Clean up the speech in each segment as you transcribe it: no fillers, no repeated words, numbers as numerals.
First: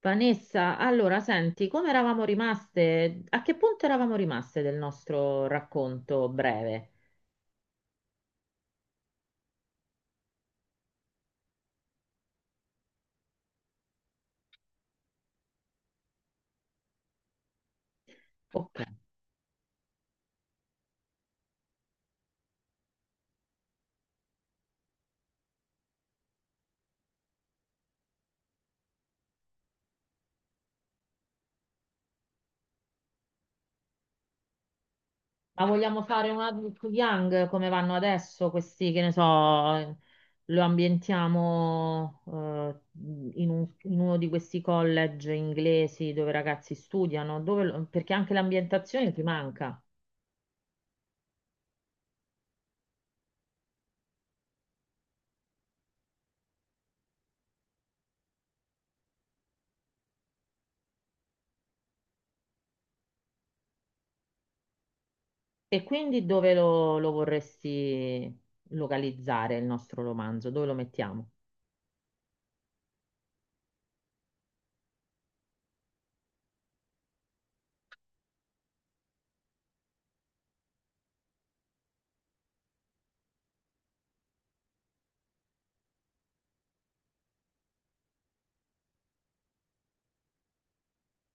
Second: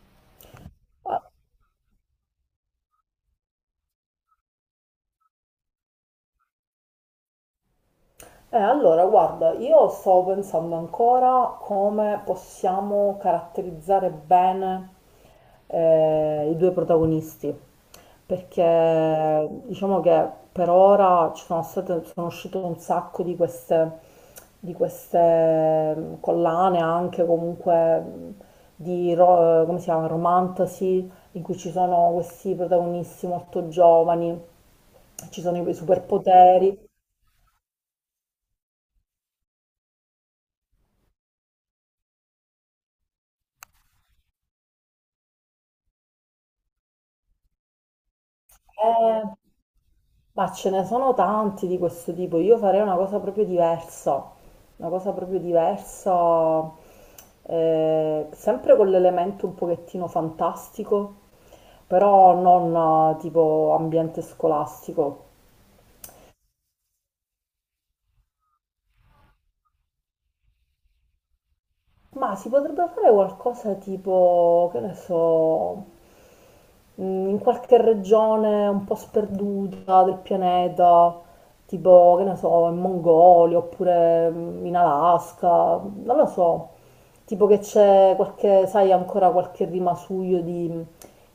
Vanessa, Eh, allora senti, come eravamo rimaste? A che punto eravamo rimaste del nostro racconto breve? allora, guarda, io sto pensando ancora come possiamo caratterizzare bene i due protagonisti, Ok, perché diciamo che per ora ci sono state, sono uscite un sacco di queste, di queste collane, anche comunque come si chiama, romantasy, in cui ci sono questi protagonisti molto giovani, ci ma sono i vogliamo fare un adult superpoteri. young come vanno adesso questi, che ne so, lo ambientiamo in un- in uno di questi college inglesi dove i ragazzi studiano, dove perché anche l'ambientazione ti Eh, manca. Ma ce ne sono tanti di questo tipo, io farei una cosa proprio diversa, una cosa proprio diversa, sempre con l'elemento un pochettino fantastico, però non tipo ambiente scolastico. E quindi dove lo vorresti localizzare il nostro romanzo? Dove lo mettiamo? Ma si potrebbe fare qualcosa tipo, che ne so, mh, in qualche regione un po' sperduta del pianeta, tipo, che ne so, in Mongolia oppure in Alaska, non lo so, tipo che c'è qualche, sai, ancora qualche rimasuglio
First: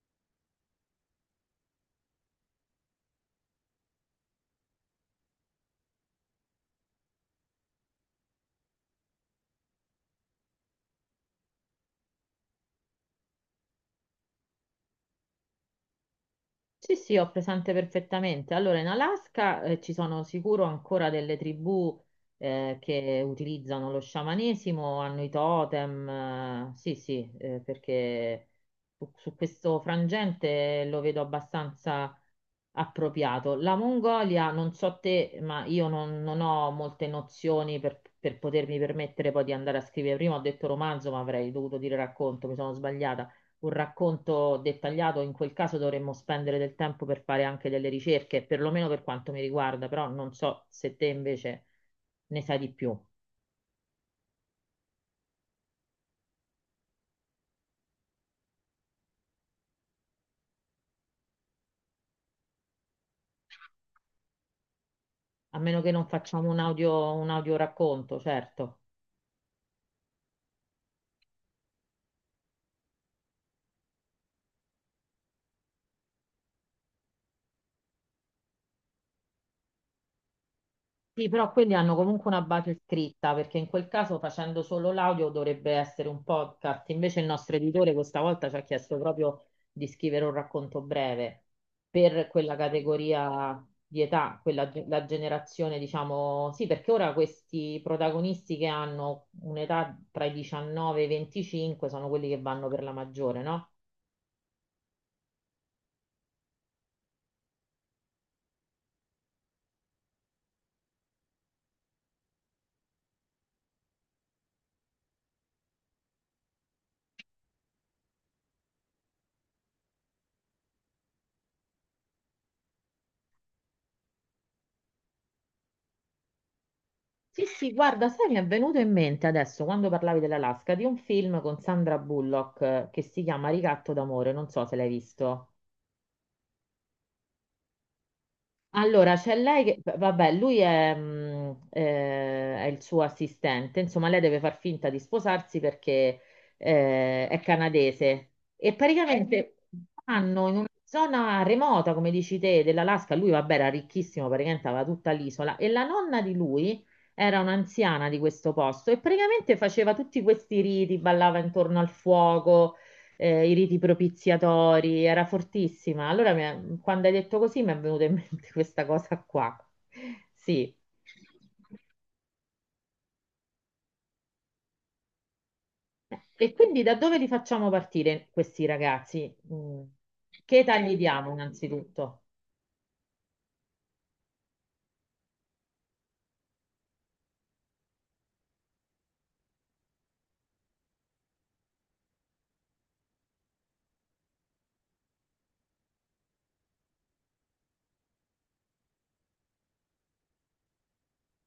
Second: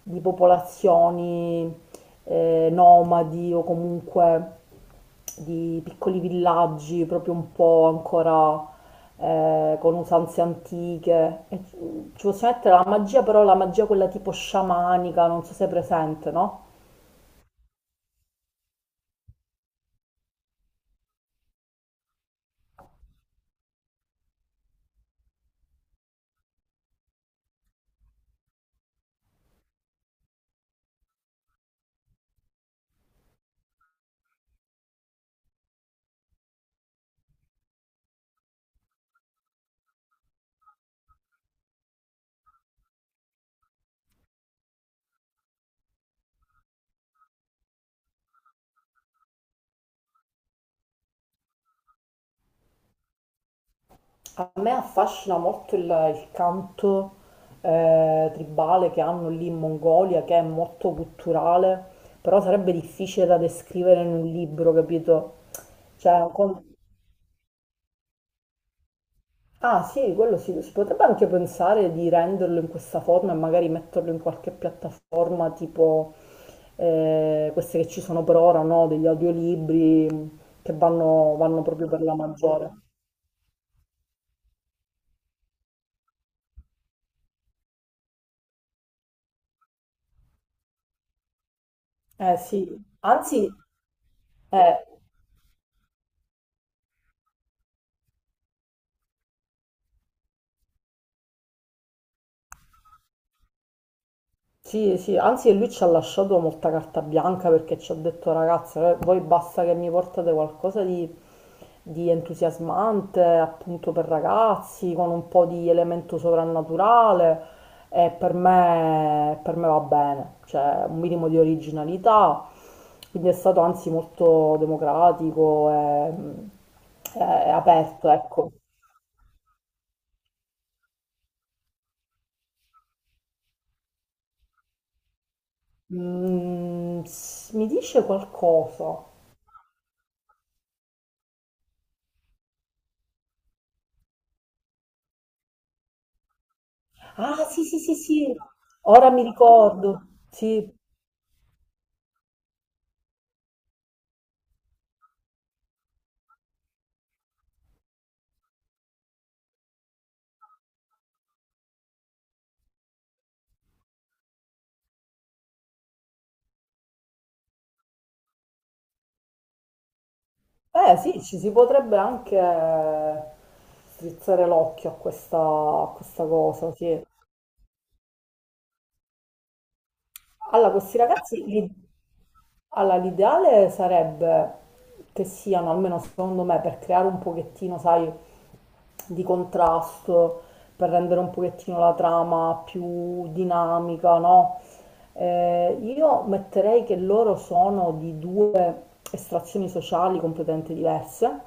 di popolazioni nomadi o comunque di piccoli villaggi proprio un po' ancora con usanze antiche. E ci possiamo mettere la magia, però la magia quella tipo sciamanica, non so se è presente, no? Sì, sì, ho presente perfettamente. Allora, in Alaska ci sono sicuro ancora delle tribù che utilizzano lo sciamanesimo, hanno i totem. Eh, sì, sì, perché su questo frangente lo vedo abbastanza appropriato. La Mongolia, non so te, ma io non, non ho molte nozioni per potermi permettere poi di andare a scrivere. Prima ho detto romanzo, ma avrei dovuto dire racconto, mi sono sbagliata. Un racconto dettagliato, in quel caso dovremmo spendere del tempo per fare anche delle ricerche, perlomeno per quanto mi riguarda, però non so se te invece ne sai di più. A me affascina molto il canto tribale che hanno lì in Mongolia, che è molto culturale, però sarebbe difficile da descrivere in un libro, capito? A meno che non Cioè, è un facciamo con- un audio racconto, certo. Ah sì, quello sì, si potrebbe anche pensare di renderlo in questa forma e magari metterlo in qualche piattaforma tipo queste che ci sono per ora, no? Degli audiolibri che Sì, vanno, però vanno quelli proprio hanno per la comunque una maggiore. base scritta, perché in quel caso facendo solo l'audio dovrebbe essere un podcast. Invece il nostro editore questa volta ci ha chiesto proprio di scrivere un racconto breve per Eh quella sì, anzi, categoria di età, quella, eh, la generazione, diciamo, sì, perché ora questi protagonisti che hanno un'età tra i 19 e i 25 sono quelli che vanno per la maggiore, no? sì, sì, anzi lui ci ha lasciato molta carta bianca perché ci ha detto ragazze, voi basta che mi portate qualcosa di entusiasmante, appunto per ragazzi, con un po' di elemento sovrannaturale e per me va bene, cioè un minimo di originalità, quindi è stato anzi molto democratico Sì, e sì, aperto, guarda, sai, mi è ecco. venuto in mente adesso, quando parlavi dell'Alaska, di un film con Sandra Bullock che si chiama Ricatto d'amore, non so se l'hai visto. Mm, s- mi dice qualcosa? Allora, c'è lei che, vabbè, lui è il suo assistente, insomma, lei deve far finta di sposarsi perché è Ah, sì, sì, sì, canadese sì, e ora mi praticamente ricordo. vanno in Sì, una zona remota, come dici te, dell'Alaska. Lui, vabbè, era ricchissimo, praticamente aveva tutta l'isola e la nonna di lui era un'anziana di questo posto e praticamente faceva tutti questi riti, ballava intorno al fuoco i riti propiziatori, era fortissima. Allora, quando hai detto così, mi è venuta in mente questa cosa qua. Sì. Sì, ci si potrebbe anche strizzare l'occhio a questa E cosa, quindi da sì. dove li facciamo partire questi ragazzi? Mm. Che Allora, età gli questi diamo ragazzi, l'i- innanzitutto? allora, l'ideale sarebbe che siano, almeno secondo me, per creare un pochettino, sai, di contrasto, per rendere un pochettino la trama più dinamica, no? Io metterei che loro sono di due estrazioni sociali completamente diverse,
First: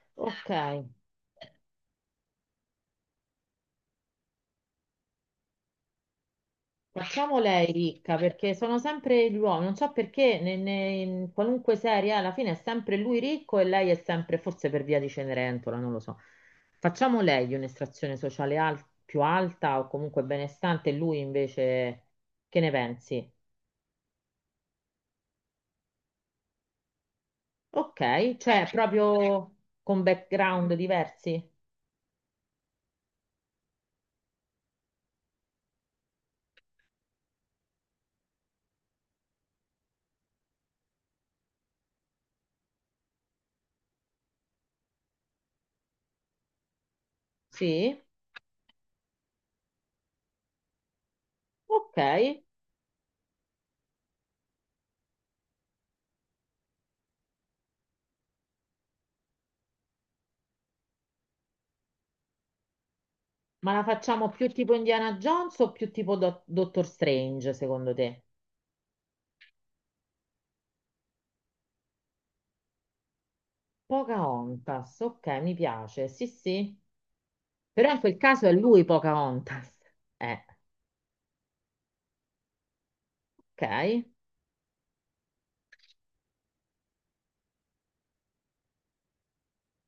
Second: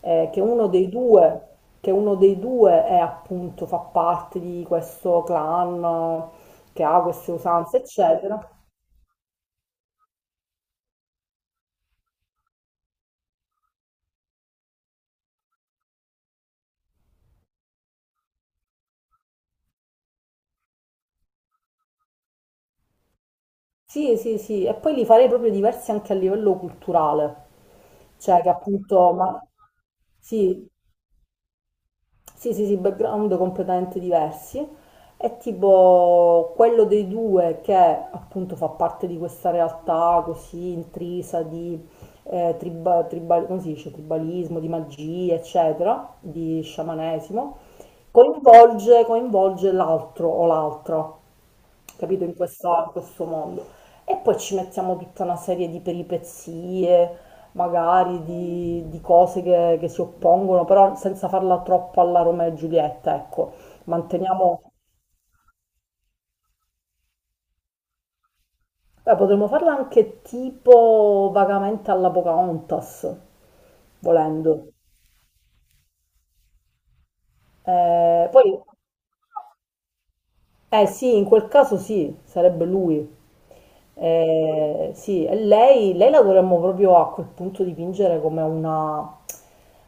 che Ok. uno dei due, che uno dei due è appunto, fa parte di questo clan che ha queste Facciamo lei usanze, ricca eccetera. perché sono sempre gli uomini, non so perché in qualunque serie alla fine è sempre lui ricco e lei è sempre, forse per via di Cenerentola, non lo so. Facciamo lei un'estrazione sociale più alta o comunque benestante e lui invece, che ne pensi? Sì, sì, sì, e poi li farei proprio diversi anche a livello culturale, Ok, cioè che cioè appunto, ma proprio con sì, background diversi? sì, sì, sì, background completamente diversi. È tipo quello dei due che appunto fa parte di questa realtà così intrisa di come si dice? Tribalismo, di magia, eccetera, di sciamanesimo, Sì, coinvolge l'altro o l'altra. ok, Capito? In questo mondo. E poi ci mettiamo tutta una serie di peripezie, magari di cose che si oppongono, però senza farla troppo alla Romeo e Giulietta, ecco. ma la facciamo più Manteniamo, tipo Indiana Jones o più tipo Doctor Strange secondo te? Potremmo farla anche tipo vagamente alla Pocahontas, volendo. Pocahontas, ok, mi piace, sì, sì, però in quel caso Poi è lui Pocahontas. Eh, eh sì, in quel caso sì, sarebbe lui. ok. Sì, e lei la dovremmo proprio a quel punto dipingere come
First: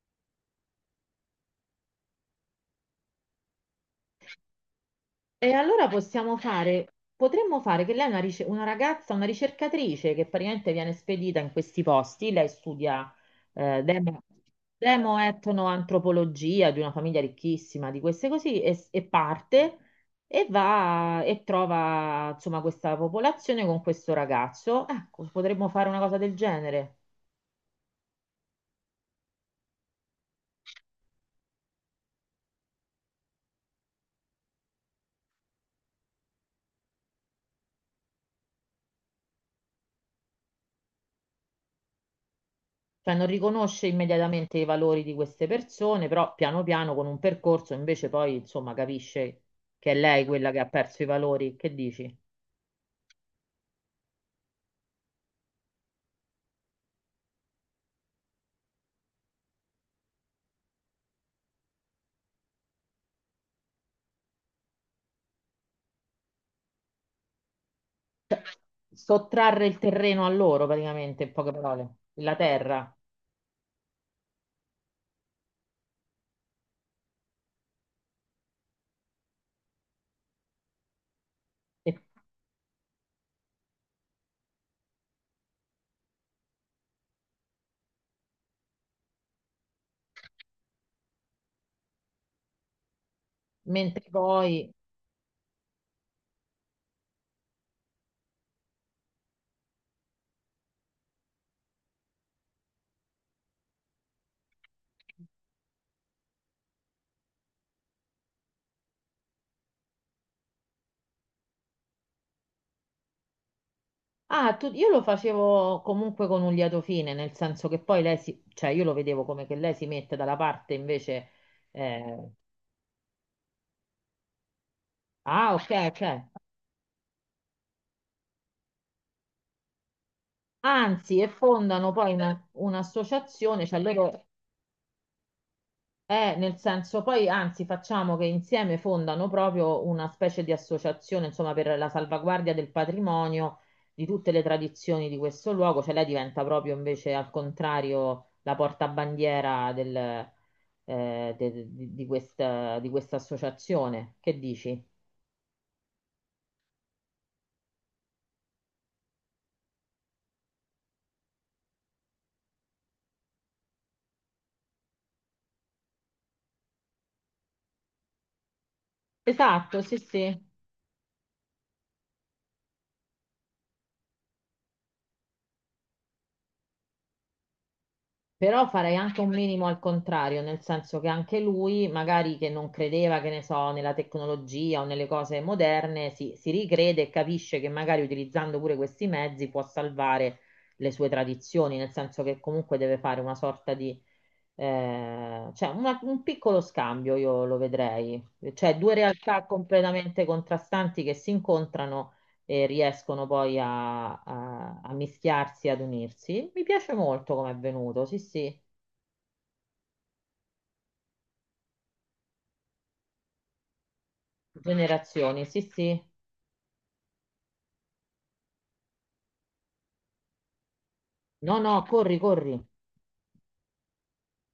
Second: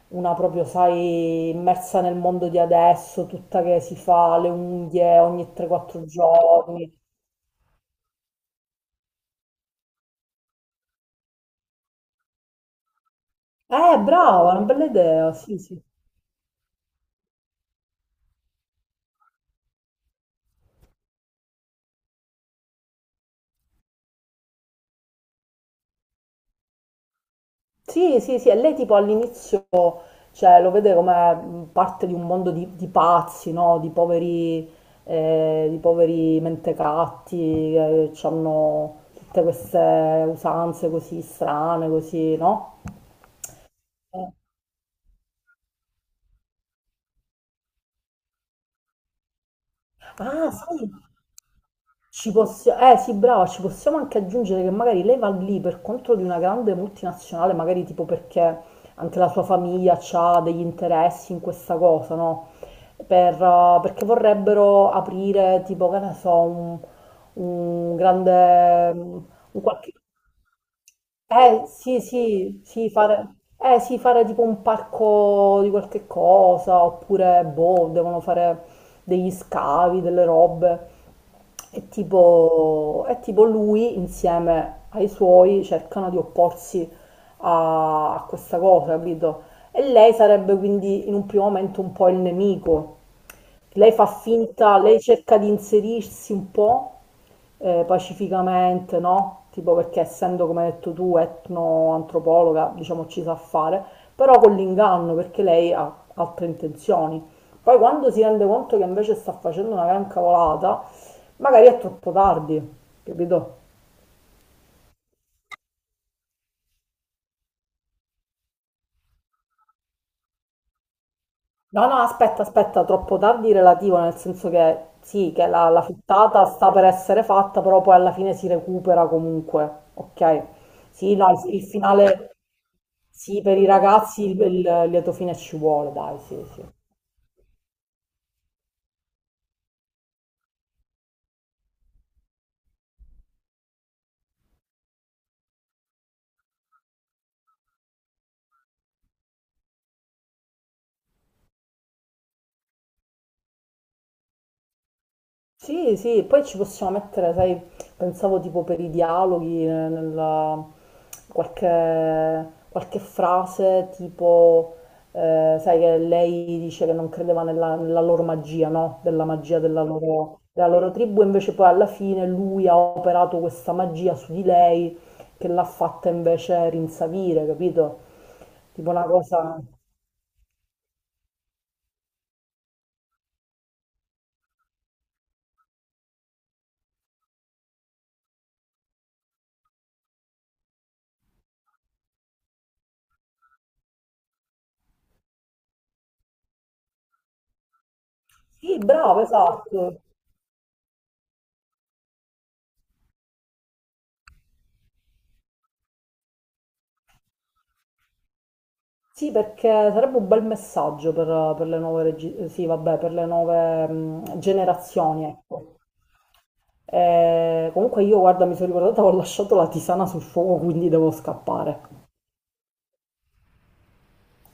una proprio, sai, immersa nel mondo di adesso, tutta che si fa le unghie E ogni allora 3-4 possiamo giorni. fare, potremmo fare che lei è una, una ragazza, una ricercatrice che praticamente viene spedita in questi posti, lei studia eh, demo, Brava, una bella idea, sì, sì. demoetnoantropologia di una famiglia ricchissima, di queste così, e parte e va e trova insomma questa popolazione con questo ragazzo. Ecco, potremmo fare una cosa del genere. Sì, sì, sì, e lei tipo all'inizio cioè, lo vede come parte di un mondo di pazzi, no? Di poveri mentecatti che hanno tutte queste usanze così strane, così, no? Cioè non riconosce Eh, immediatamente i valori di queste persone, però piano piano con un percorso invece poi insomma capisce che è lei quella ah, che ha sai, perso i valori. Che dici? ci possiamo, eh sì, brava, ci possiamo anche aggiungere che magari lei va lì per conto di una grande multinazionale, magari tipo perché anche la sua famiglia ha degli interessi in questa cosa, no? Per, perché vorrebbero aprire tipo, che ne so, un grande, un Sottrarre il qualche terreno a loro praticamente, in poche eh parole, sì, la sì, terra. Sì, fare tipo un parco di qualche cosa, oppure boh, devono fare degli scavi, delle robe. E E tipo lui insieme ai suoi cercano di opporsi a, a questa cosa, capito? E lei sarebbe quindi in un primo momento un po' il nemico. Lei fa mentre poi... finta, lei cerca di inserirsi un po' pacificamente, no? Tipo perché essendo, come hai detto tu, etnoantropologa, diciamo ci sa fare, però con l'inganno perché lei ha altre intenzioni. Poi quando si rende conto che invece sta facendo una gran cavolata, magari è troppo tardi, capito? Ah, io lo facevo comunque con un lieto fine, nel senso che poi lei si... cioè io lo vedevo come che lei si mette dalla parte invece... No, no, eh, aspetta, aspetta, troppo tardi relativo, nel senso che sì, che ah, ok, la, la ok. frittata sta per essere fatta, però poi alla fine si recupera comunque, ok? Sì, Anzi, e no, il fondano poi finale, sì, per un'associazione, i cioè ragazzi loro, il lieto fine ci vuole, dai, eh, sì, nel sì. senso, poi anzi facciamo che insieme fondano proprio una specie di associazione, insomma, per la salvaguardia del patrimonio di tutte le tradizioni di questo luogo, cioè lei diventa proprio invece al contrario la portabandiera del, di questa associazione. Che dici? Sì, sì, poi ci possiamo mettere, sai, pensavo tipo per i dialoghi, nella- qualche, qualche frase tipo, sai che lei dice che non credeva nella, nella loro magia, no? Della magia Esatto, sì, sì. della loro tribù, invece poi alla fine lui ha operato questa magia su di lei che l'ha fatta invece rinsavire, capito? Però Tipo farei una anche un cosa... minimo al contrario, nel senso che anche lui, magari che non credeva, che ne so, nella tecnologia o nelle cose moderne, si ricrede e capisce che magari utilizzando pure questi mezzi può salvare le sue tradizioni, nel senso che comunque deve fare una sorta di, cioè un piccolo scambio, io lo vedrei, cioè Sì, due bravo, realtà esatto. completamente contrastanti che si incontrano e riescono poi a mischiarsi, ad unirsi. Mi piace molto come è venuto, sì, sì. Sì, perché sarebbe un bel messaggio per le nuove, regi- sì, vabbè, per le nuove generazioni, Generazioni, sì, ecco. sì. Comunque io, guarda, mi sono ricordata, ho lasciato la tisana sul fuoco, quindi devo No, no, scappare. corri, corri.